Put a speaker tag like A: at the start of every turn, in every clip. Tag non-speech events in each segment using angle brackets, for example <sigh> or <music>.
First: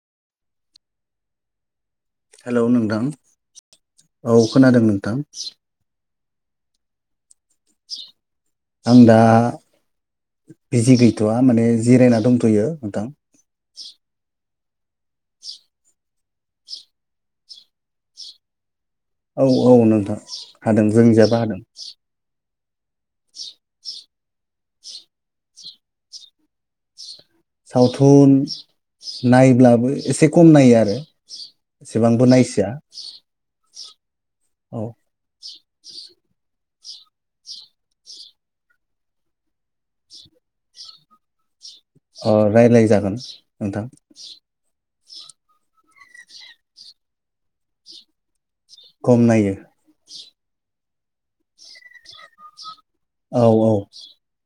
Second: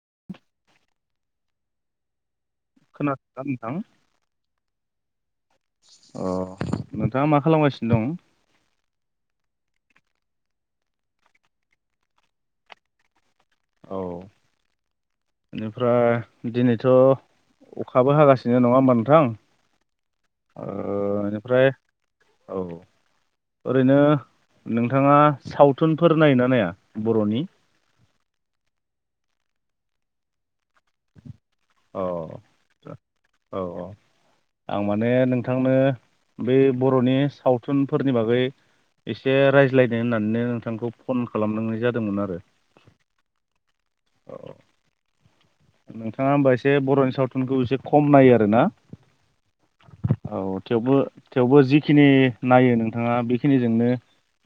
A: <inaudible>
B: Hello नोंथां
A: खोनादोंना
B: औ खोनादों नों थां <inaudible>
A: अ नोंथाङा मा खालामगासिनो दं
B: आं दा बिजि गैथ'वआ माने जिरायना दंथ'यो नोंथां
A: औ बेनिफ्राय दिनैथ' अखाबो हागासिनो नङा होमबा नोंथां
B: औ-औ नोंथां हादों जींनिजाइबो हादों।
A: औ-औ ओरैनो नोंथाङा सावथुनफोर नायो ना नाया? बर'नि
B: सावथुन नायब्लाबो एसे खम नायो आरो
A: अ
B: एसेबांबो नायसोया।
A: औ आं माने नों नोंथांनो बे बरनि सावथुनफोरनि बागै एसे रायज्लायनो होननाननो नोंथांखौ फन खालामदों
B: ओ रायज्लाय जागोन नोंथां।
A: नोंथाङा होमबा एसे बरनि सावथुनखौ एसे खम नायो आरो ना।
B: खम नायो।
A: औ थेवबो-थेवबो जिखिनि नायो नों नोंथांङा
B: औ औ
A: बेखिनिजोंनो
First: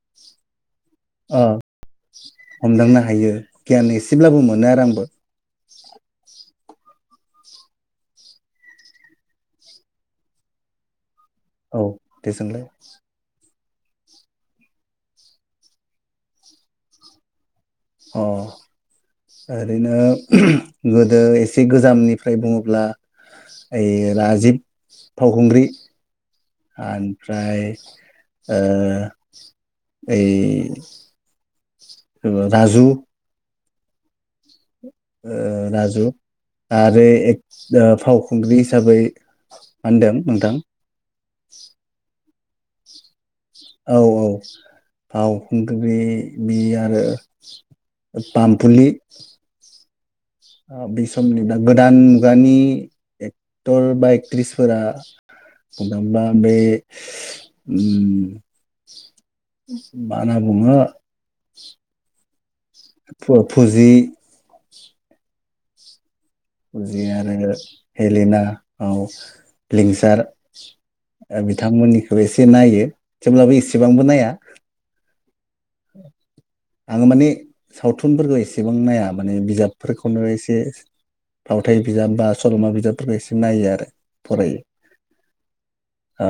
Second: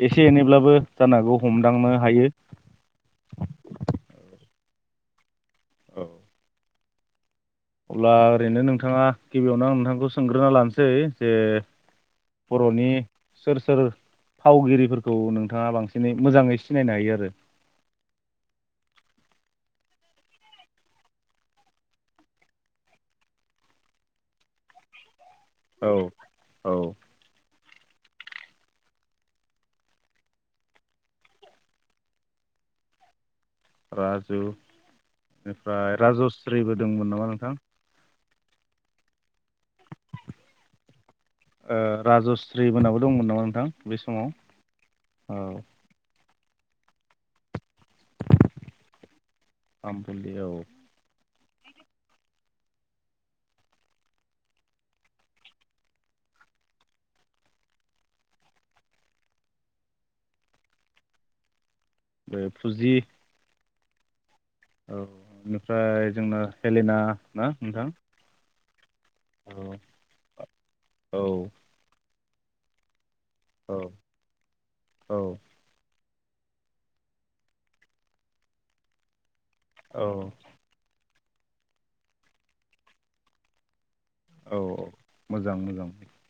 A: एस से एनैब्लाबो जानो हागौ
B: ओ
A: हमदांनो हायो
B: हमदांनो हायो गियान एसेब्लाबो मोनो आरो आंबो।
A: औ अब्ला ओरैनो नोंथाङा गिबियावनो आं नोंथांखौ सोंग्रोना लानसै। जे
B: औ दे सोंलाय
A: बर'नि सोर-सोर फावगिरिफोरखौ नोंथाङा बांसिनै मोजाङै सिनायनो हायो आरो?
B: अ ओरैनो गोदो एसे गोजामनिफ्राय बुङोब्ला ओइ राजिब फावखुंग्रि
A: औ औ
B: ओनफ्राय ओ ओए राजु
A: राजु
B: ओ
A: बेनिफ्राय
B: राजु
A: राजस्रिबो
B: आरो
A: दंमोन नामा
B: एक
A: नोंथां
B: ओ फाव खुंग्रि हिसाबै होनदों नोंथां
A: जै बोनाबोल
B: औ औ फाव
A: औ
B: खुंग्रि बे आरो पामफुलि
A: ओम
B: आ बिस समनि बा गोदान मुगानि एक्टर बा एक्ट्रिसफोरा बुंनो थांङोबा बे मा होना बुङो?
A: <unintelligible> फुजि
B: फुजि
A: औ ओनिफ्राय
B: फुजि आरो हेलेना औ
A: औ
B: लिंसार बिथांमोननि एसे नायो। थेवब्लाबो
A: औ
B: एसेबांबो नाया।
A: औ
B: आङो माने सावथुनफोरखौ एसेबां नायामोन। माने
A: औ
B: बिजाबफोरखौनो एसे फावथाय बिजाब बा सल'मा बिजाबफोरखौ एसे नायो आरो फरायो
A: औ औ मोजां मोजां।
B: ओ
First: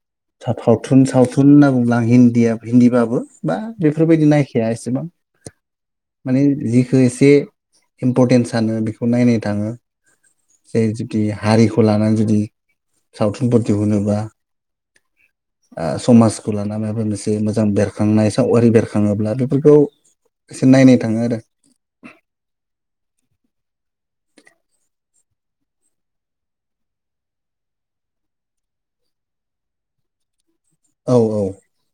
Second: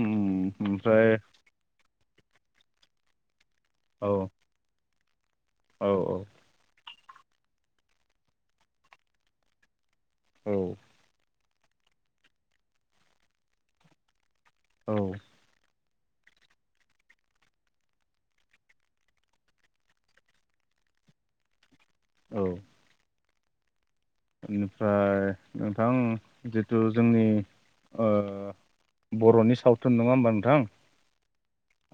A: उम
B: सावथुन
A: ओमफ्राय
B: होनना बुंला आं हिन्दीया हिन्ददिबाबो। बा
A: औ
B: बेफोरबायदि नायखाया एसेबां।
A: औ
B: माने जि बेखौ एसे इम्परटेन्स सानो बेखौ नायनो थाङो।
A: औ
B: <unintelligible> जुदि हारिखौ लानानै जुदि सावथुनफोर दिहुनोबा।
A: औ
B: ओ समाजखौ लाना मायबा मोनसे मोजां बेरखांनाय सावगारि बेरखाङोब्ला बेफोरखौ एसे नायनो थाङो आरो
A: औ बेनिफ्राय नोंथां जिथु जोंनि ओ बर'नि सावथुन नङा होमबा नोंथां?
B: औ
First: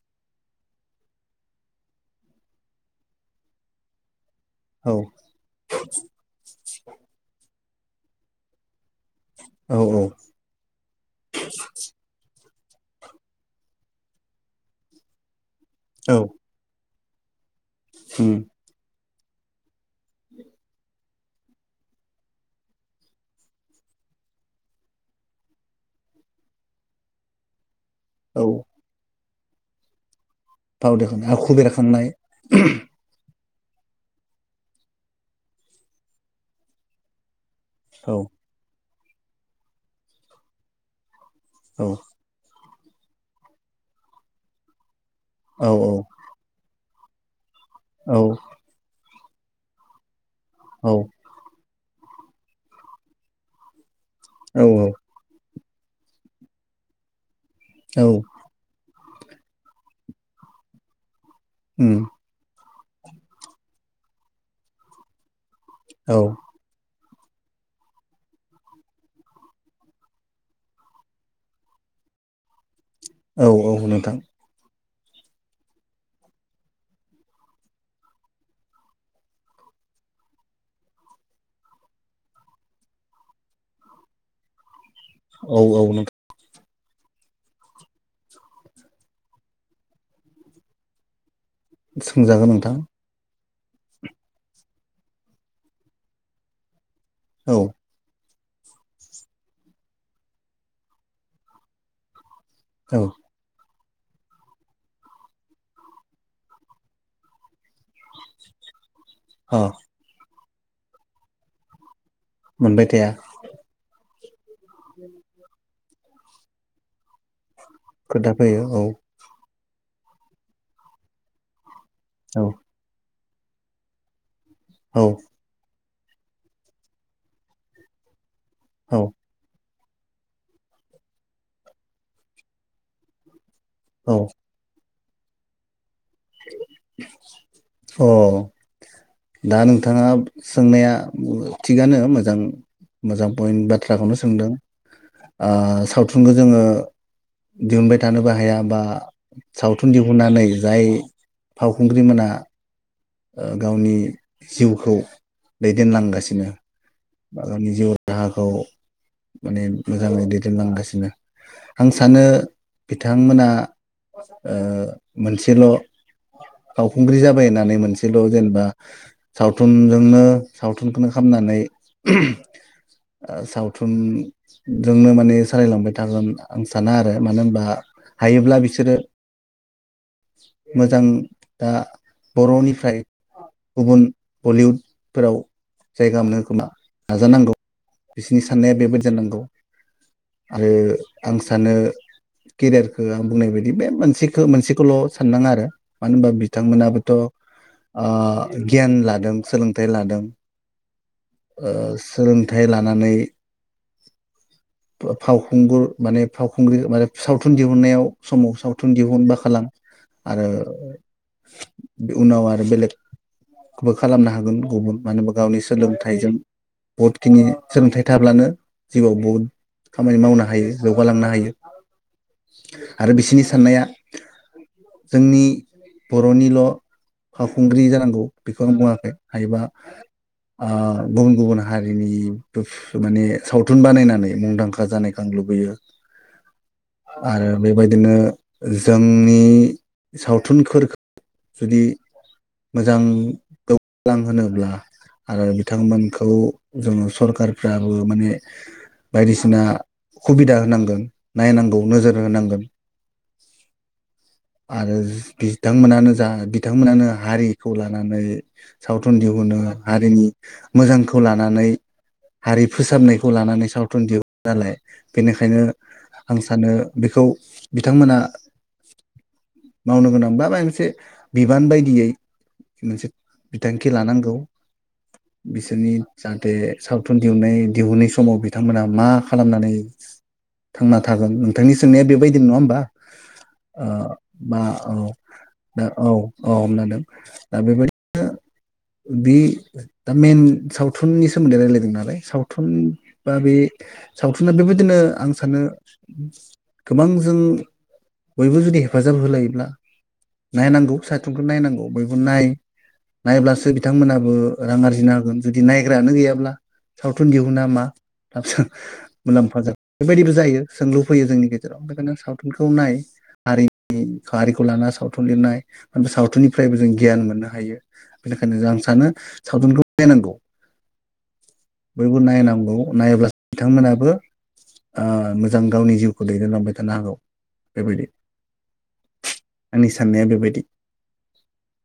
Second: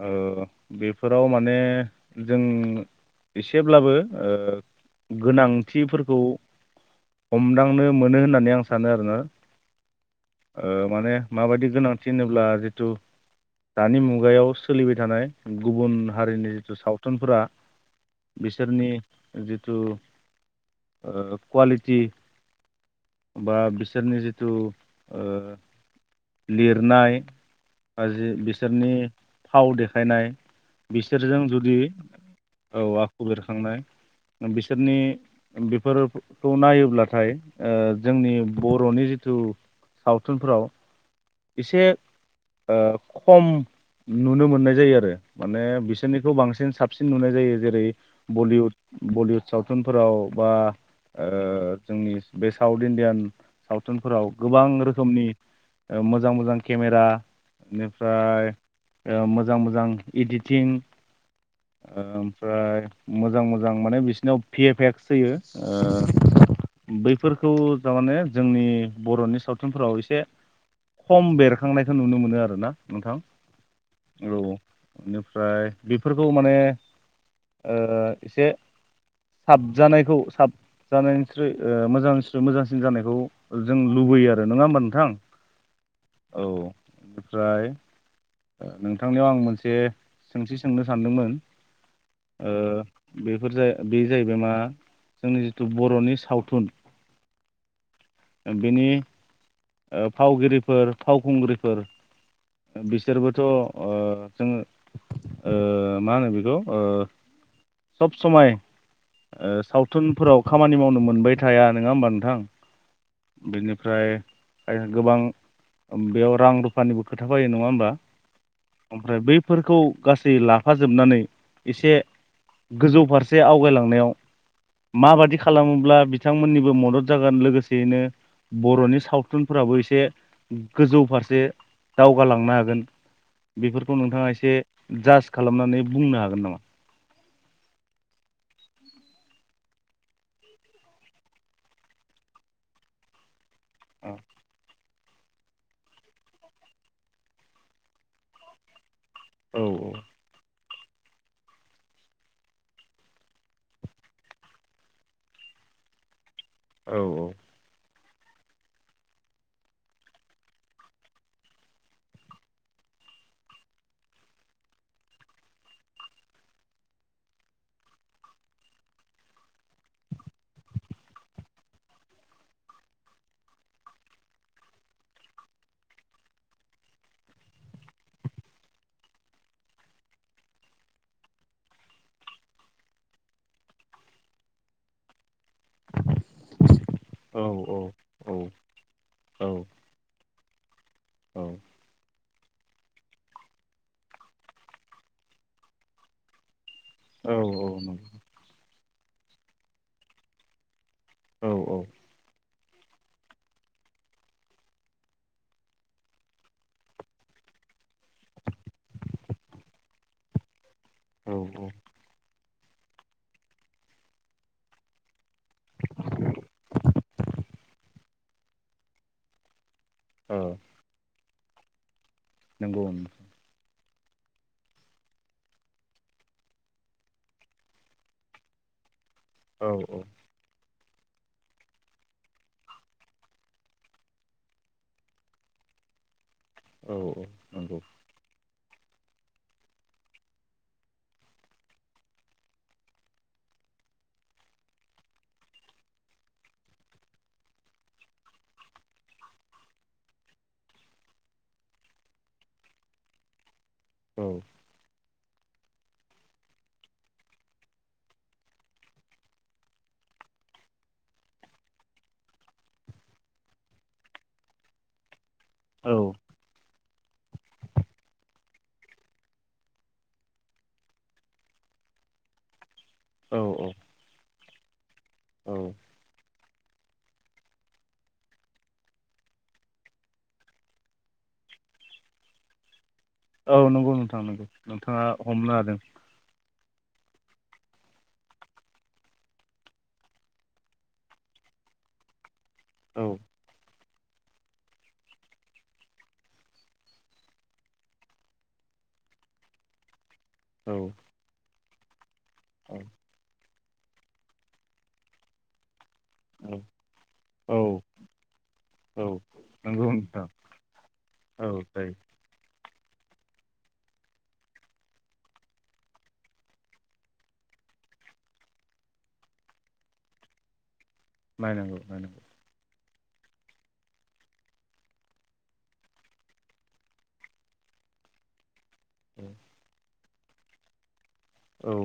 A: ओ बेफोराव माने जों एसेब्लाबो ओ
B: औ
A: गोनांथिफोरखौ मोनदांनो मोनो होननानै आं <unintelligible> सानो आरोना
B: औ
A: माने माबायदि गोनांथि होनोब्ला जिथु दानि मुगायाव सोलिबाय थानाय गुबुन
B: औ
A: हारिनि जिथु सावथुन
B: उम
A: <unintelligible> बिसोरनि <unintelligible> कुवालिटि बा बिसोरनि जिथु ओ लिरनाय <unintelligible>
B: औ
A: बिसोरनि थाव देखायनाय
B: फाव देखायनाय
A: बिसोरजों
B: आखु
A: जुदि
B: बेरखांनाय
A: औ <unintelligible> थांनाय बिसोरनि बेफोरखौ नायोब्ला नाथाय ओ
B: औ
A: जोंनि ब बर'नि जिथु सावथुनफोराव एसे
B: औ
A: ओ खम नुनो मोननाय जायो आरो माने
B: औ
A: बिसोरनिबो बांसिन साब साबसिन नुनाय जायो। जेरै
B: औ
A: बलिउड बलिउद सावथुनफोराव बा
B: औ
A: ओ जोंनि बे साउथ इण्डियान साव थुनफोराव
B: औ
A: गोबां रोखोमनि ओ मोजां मोजां केमेरा
B: औ
A: बेनिफ्राय ओ मोजां मोजां इडिटिं
B: उम
A: ओ ओमफ्राय मोजां मोजां माने बिसोरनाव पि एफ एक्स होयो।
B: औ।
A: फोरखौ थारमाने जोंनि बर'नि सावथुनफोराव एसे खम बेरखांनायखौ नुनो मोनो आरो ना। नोंथां
B: औ औ नोंथां
A: औ औ। बेनिफ्राय बेफोरखौ माने ओ एसे साबजानायखौ साबजानायनिस्रुइ ओ मोजांस्रि मोजांसिन जानायखौ जों लुबैयो आरो नङा होमबा नों थां?
B: औ औ नोंथां
A: औ बेनिफ्राय ओ नोंथांनियाव आं मोनसे सोंथि सोंनो सानदोंमोन। ओ
B: सोंजागोन नोंथां।
A: बेफोर बे जाहैबाय मा जोंनि जिथु बर'नि सावथुन
B: औ
A: बिनि ओ फावगिरिफोर फावखुंग्रिफोर
B: औ
A: बिसोरबोथ' ओ जोङो ओ मा होनो बेखौ ओ सब समाय ओ
B: अ
A: सावथुनफोराव खामानि मावनो मोनबाय थाया नङा होमबा नों थां
B: मोनबाय थाया
A: बेनिफ्राय गोबां बेयाव रां रुफानि बुथ खोथा फैयो नङा होम
B: खोथा फैयो औ।
A: फोरखौ गासै लाफाजोबनानै एसे
B: औ
A: गोजौ फारसे से आवगायलांनायाव
B: औ
A: माबायदि खालामोब्ला बिथांमोननिबो मदद जागोन लोगोसेयैनो बर'नि
B: औ
A: सावथुनफोराबो एसे से गोजौ फारसे दावगालांनो हागोन बेफोरखौ
B: औ
A: नोंथाङा एसे जास खालामनानै बुंनो हागोन नामा?
B: अ दा नोंथाङा सोंनाया थिगानो मोजां मोजां फयेन बाथ्राखौनो सोंदों। ओ सावथुनखौ जोङो दिहुनबाय थानोबो हाया बा
A: औ
B: सावथुन दिहुननानै जाय फावखुंग्रि मोना ओ गावनि जिउखौ दैदेनलांगासिनो
A: औ
B: बा गावनि जिउ राहाखौ माने मोजाङै दैदेनलांगासिनो आं सानो बिथांमोना ओ मोनसेल' फावखुंग्रि जाबाय होननानै मोनसे सेल' जेनेबा सावथुनजोंनो सावथुनखौनो खामनानै सावथुनजोंनो माने सालायलांबाय थागोन आं साना आरो मानो होनबा हायोब्ला बिसोरो मोजां दा बर'निफ्राय गुबुन बलिउडफोराव जायगा मोननो खोमा
A: औ
B: नाजानांगौ बिसिनि साननाया बेबायदि जानांगौ।
A: औ
B: आरो आं
A: औ
B: सानो केरियारखो आं बुंनाय बायदि बे मोनसेखो मोनसे खोल' साननाङा आरो मानो होनबा बिथांमोनाबोथ'
A: औ औ नंगौ
B: आ गियान लादों सोलोंथाइ लादों
A: औ
B: ओ सोलों थाइ लानानै फा फावखुंगुर माने फावखुंग्रि माने सावथुन दिहुननायाव समाव सावथुन दिहुनबा खालाम आरो
A: औ
B: बे उनाव आ रो बेलेग बो खालामनो हागोन गुबुन मानो होनबा गावनि सोलोंथाइजों बुहुदखिनि सोलोंथाइ थाब्लानो जिउआव बुहुद खामानि
A: ओ
B: मावनो हायो जौगालांनो हायो।
A: नंगौ
B: <unintelligible> आरो बिसिनि साननाया <unintelligible> जोंनि बर'निल' फावखुंग्रि जानांगौ बेखौ आं बुङाखै हायोबा
A: औ औ
B: ओ गुबुन गुबुन हारिनि बोफ माने सावथुन बानायनानै मुंदांखा जानायखो आं लुबैयो।
A: औ
B: आरो
A: नंगौ
B: बेबायदिनो जोंनि सावथुन खोरखो जुदि मोजां गेवालां होनोब्ला आरो बिथांमोनखौ जोङो सरखारफ्राबो माने बायदिसिना खुबिदा होनांगोन नायनांगौ नोजोर होनांगोन।
A: औ
B: आरो जज बिथांमोनानो जा बिथांमोनानो हारिखौ लानानै सावथुन दिहुनो हारिनि मोजांखौ लानानै हारि फोसाबनायखौ लानानै सावथुन दिहुनो नालाय बेनिखायनो
A: औ
B: आं सानो बेखौ बिथांमोना मावनो गोनां बा मा मोनसे बिबान बायदियै मोनसे
A: औ
B: बिथांखि लानांगौ बिसोरनि जान थे सावथुन दिहुननाय दिहुनै समाव बिथांमोनहा मा खालामनानै थांना थागोन नोंथांनि सोंनाया बेबायदि नङा होमबा??
A: औ
B: ओ
A: नंगौ नोंथां।
B: बा औ
A: नोंथाङा हमनो हादों।
B: दा औ औ हमनो हादों। दा बेबायदिनो बि दा मेइन सावथुननि सोमोन्दै रायलायदों नालाय साव थुन
A: औ
B: बा बे सावथुना बेबायदिनो आं सानो गोबां जों बयबो जुदि हेफाजाब होलायोब्ला
A: औ
B: नायनांगौ सायथुनखौ नायनांगौ। बयबो नाय
A: औ
B: नायब्लासो बिथांमोनाबो रां आरजिनो होगोन। जुदि नाय ग्रायानो गैयाब्ला सावथुन
A: औ
B: दिहुना मा लाब जानो
A: औ
B: मुलाम्फा जागोन
A: नंगौ नोंथां
B: बेबायदिबो जायो सोंलु फैयो
A: औ
B: जोंनि गेजेराव।
A: जायो
B: बेखायनो सावथुनखौ खौ नाय आरि नि हारिखौ लाना सावथुन लिरनाया सावथुननिफ्रायबो जों गियान मोननो हायो। बेनिखायनो जों आं सानो सावथुनखौ नायनांगौ।
A: नायनांगौ नायनांगौ।
B: नायोब्लासो बिथांमोनाबो ओ मोजां गावनि जिउखौ दैदेनलांबाय थानो हागौ बेबायदि।
A: उम
B: आंनि साननाया बेबायदि।
A: औ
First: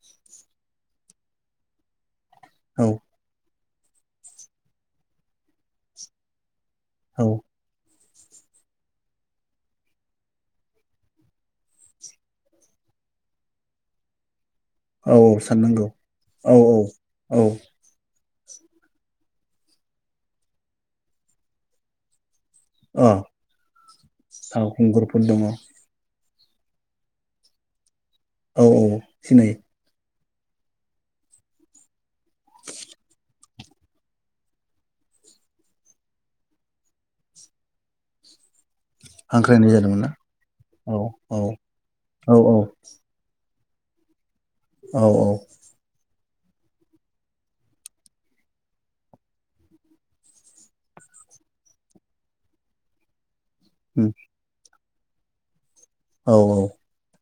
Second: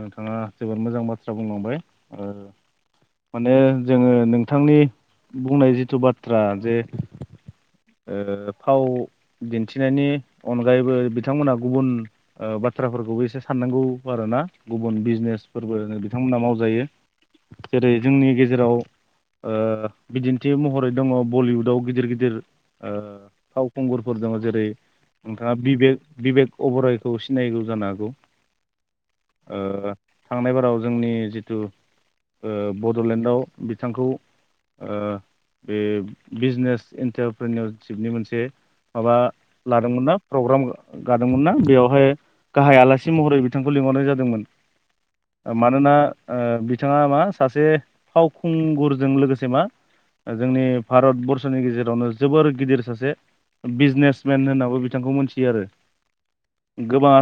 A: नोंथाङा जोबोद मोजां बाथ्रा बुंलांबाय। ओ
B: औ
A: माने जोङो नोंथांनि बुंनाय जिथु बाथ्रा जे
B: औ
A: ओ फाव दिन्थिनायनि अनगायैबो बिथांमोनहा गुबुन ओ बाथ्राफोरखौबो एसे साननांगौ आरोना। गुबुन
B: औ औ
A: बिजनेसफोरबो
B: साननांगौ
A: बिथांमोना
B: औ
A: मावजायो
B: औ
A: जेरै जोंनि गे जेराव ओ बिदिन्थि महरै दङ' बलिउडआव गिदिर गिदिर ओ
B: अ
A: फावखुंगुरफोर दङ
B: औ
A: जेरै
B: खुंगुरफोर दङ
A: नोंथाङा बिबेक बिबेक अबरायखौ सिनायगौ जानो हागौ?
B: औ औ सिनायो।
A: ओ थांनाय बाराव जोंनि जिथु ओ बडलेण्डआव बिथांखौ ओ बे बिजनेस इन्टारप पुरनिआव सिपनि मोनसे माबा
B: हांख्रायनाय जादोंमोन
A: लादोंमोन ना प्रग्राम
B: औ औ
A: गादोंमोन ना बेवहाय
B: औ
A: गाहाय आलासि महरै बि थांखौ लिंहरनाय जादोंमोन।
B: औ औ
A: मानोना ओह बिथाङा मा सासे फावखुंगुरजों लोगोसे मा जोंनि भारत बरर्सनि गेजेरावनो जोबोर गिदिर सासे
B: उम
A: बिजनेसमेन होननाबो बि बिथांखौ मिथियो आरो।
B: औ औ।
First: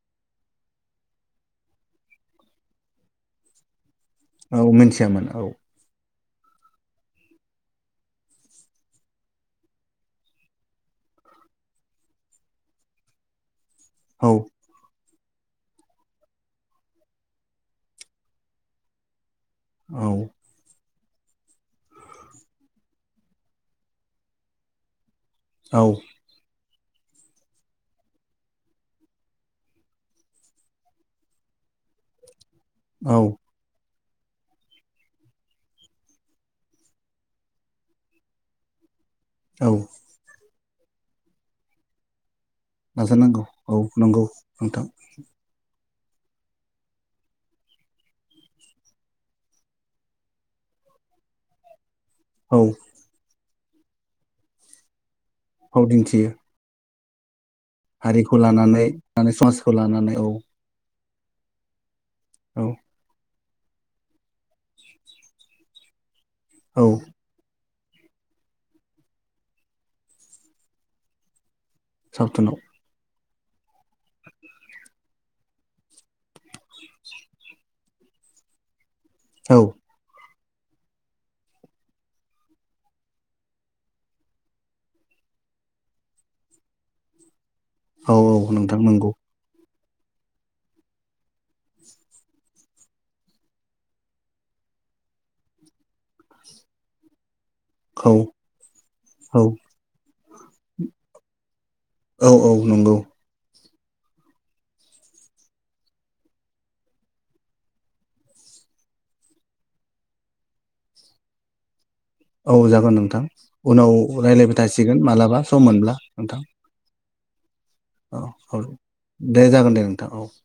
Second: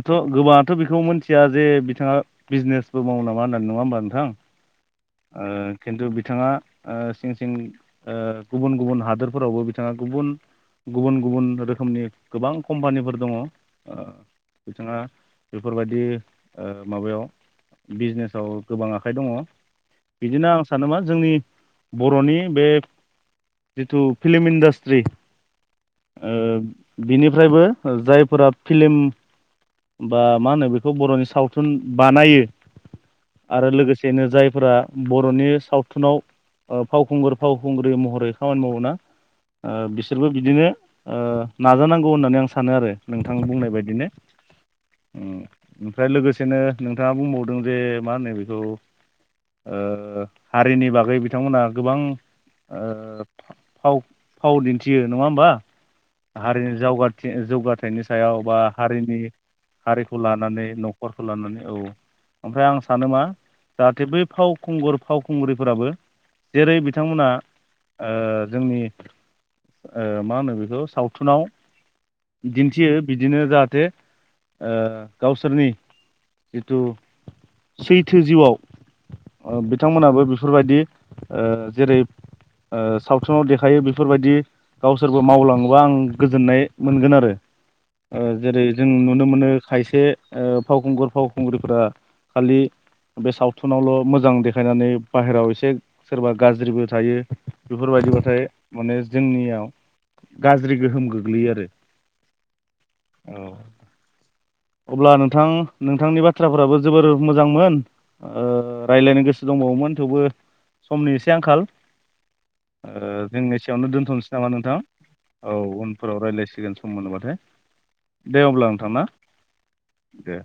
A: थ' गोबाङाथ बेखौ मिथिया जे बिथाङा बिजनेसबो मावो नामा होननानै नङा होमबा नोंथां
B: औ मिथियामोन
A: ओ
B: औ।
A: खिन्थु बिथाङा ओ सिं सिं ओ गुबुन गुबुन हादोरफोरावबो बिथाङा गुबुन गुबुन गुबुन रोखोमनि गोबां कम्पानिफोर दङ। ओ
B: औ
A: बिथाङा बेफोरबायदि ओ माबायाव बिजनेसाव गोबां आखाइ दङ।
B: औ
A: बिदिनो आं सानो मा जोंनि बर'नि बे जिथु फिलिम इन्दास स्रि
B: औ
A: ओ बिनिफ्रायबो ओ जायफोरा फिल्म बा मा होनो बेखौ बर'नि सावथुन बानायो
B: औ
A: आरो लोगो सेनो जायफोरा बर'नि सावथुनाव ओ फावखुंगुर फावखुंग्रि महरै खामानि मावोना ओ
B: औ
A: बिसोरबो बिदिनो ओ नाजानांगौ होननानै आं सा
B: नाजानांगौ औ नंगौ नोंथां।
A: उम ओमफ्राय लोगोसेनो नोंथाङा बुंबावदों जे मा होनो बेखौ ओ हारिनि बागै बिथांमोनहा गोबां
B: औ
A: ओ। औ। फाव दिन्थियो। नङा होमबा?
B: फाव दिन्थियो
A: हारिनि जावगा <unintelligible> जौगाथायाइनि
B: हारिखौ
A: सायाव बा
B: लानानै
A: हारिनि
B: लानानै समाजखौ
A: हारिखौ
B: औ
A: लानानै न'ख खरखौ लानानै औ।
B: औ
A: ओमफ्राय आं सानो मा जाहाथे बै फावखुंगुर फावखुंग्रिफोराबो जेरै
B: औ
A: बिथांमोना ओ जोंनि ओ मा होनो बेखौ सावथुनाव
B: सावथुनाव
A: दिन्थियो बिदिनो जाहाथे ओ गावसोरनि जिथु सैथो जिउआव
B: औ
A: ओ बिथांमोनहाबो बेफोरबायदि ओ जेरै ओ सावथुनाव देखायो बे बेफोरबायदि गावसोरबो मावलाङोबा आं गोजोननाय मोनगोन आरो।
B: औ औ
A: ओ जेरै
B: नोंथां
A: जों
B: नंगौ
A: नुनो मोनो खायसे ओ फावखुंगुर फावखुंग्रिफोरा खालि बे सावथुनावल' मोजां देखायनानै बाहेरायाव एसे सोरबा गाज्रिबो थायो
B: औ
A: बेफोरबायदिब्लाथाय ओ
B: औ
A: जोंनियाव गाज्रि गोहोम गोग्लैयो आरो
B: औ औ नंगौ
A: औ <inaudible> अब्ला नोंथां नोंथांनि बाथ्राफोराबो जोबोर मोजांमोन ओ रायज्लायनो गोसो दंबावोमोन थेवबो समनि एसे आंखाल
B: औ
A: ओ
B: जागोन नोंथां
A: जों एसेयावनो
B: उनाव
A: दोनथ'नोसै नामा
B: राय्लायबाय
A: नोंथां
B: थासिगोन मालाबा सम मोनब्ला नोंथां
A: ए
B: औ
A: दे
B: औ
A: अब्ला नोंथां ना
B: दे जागोन दे नोंथां औ
A: दे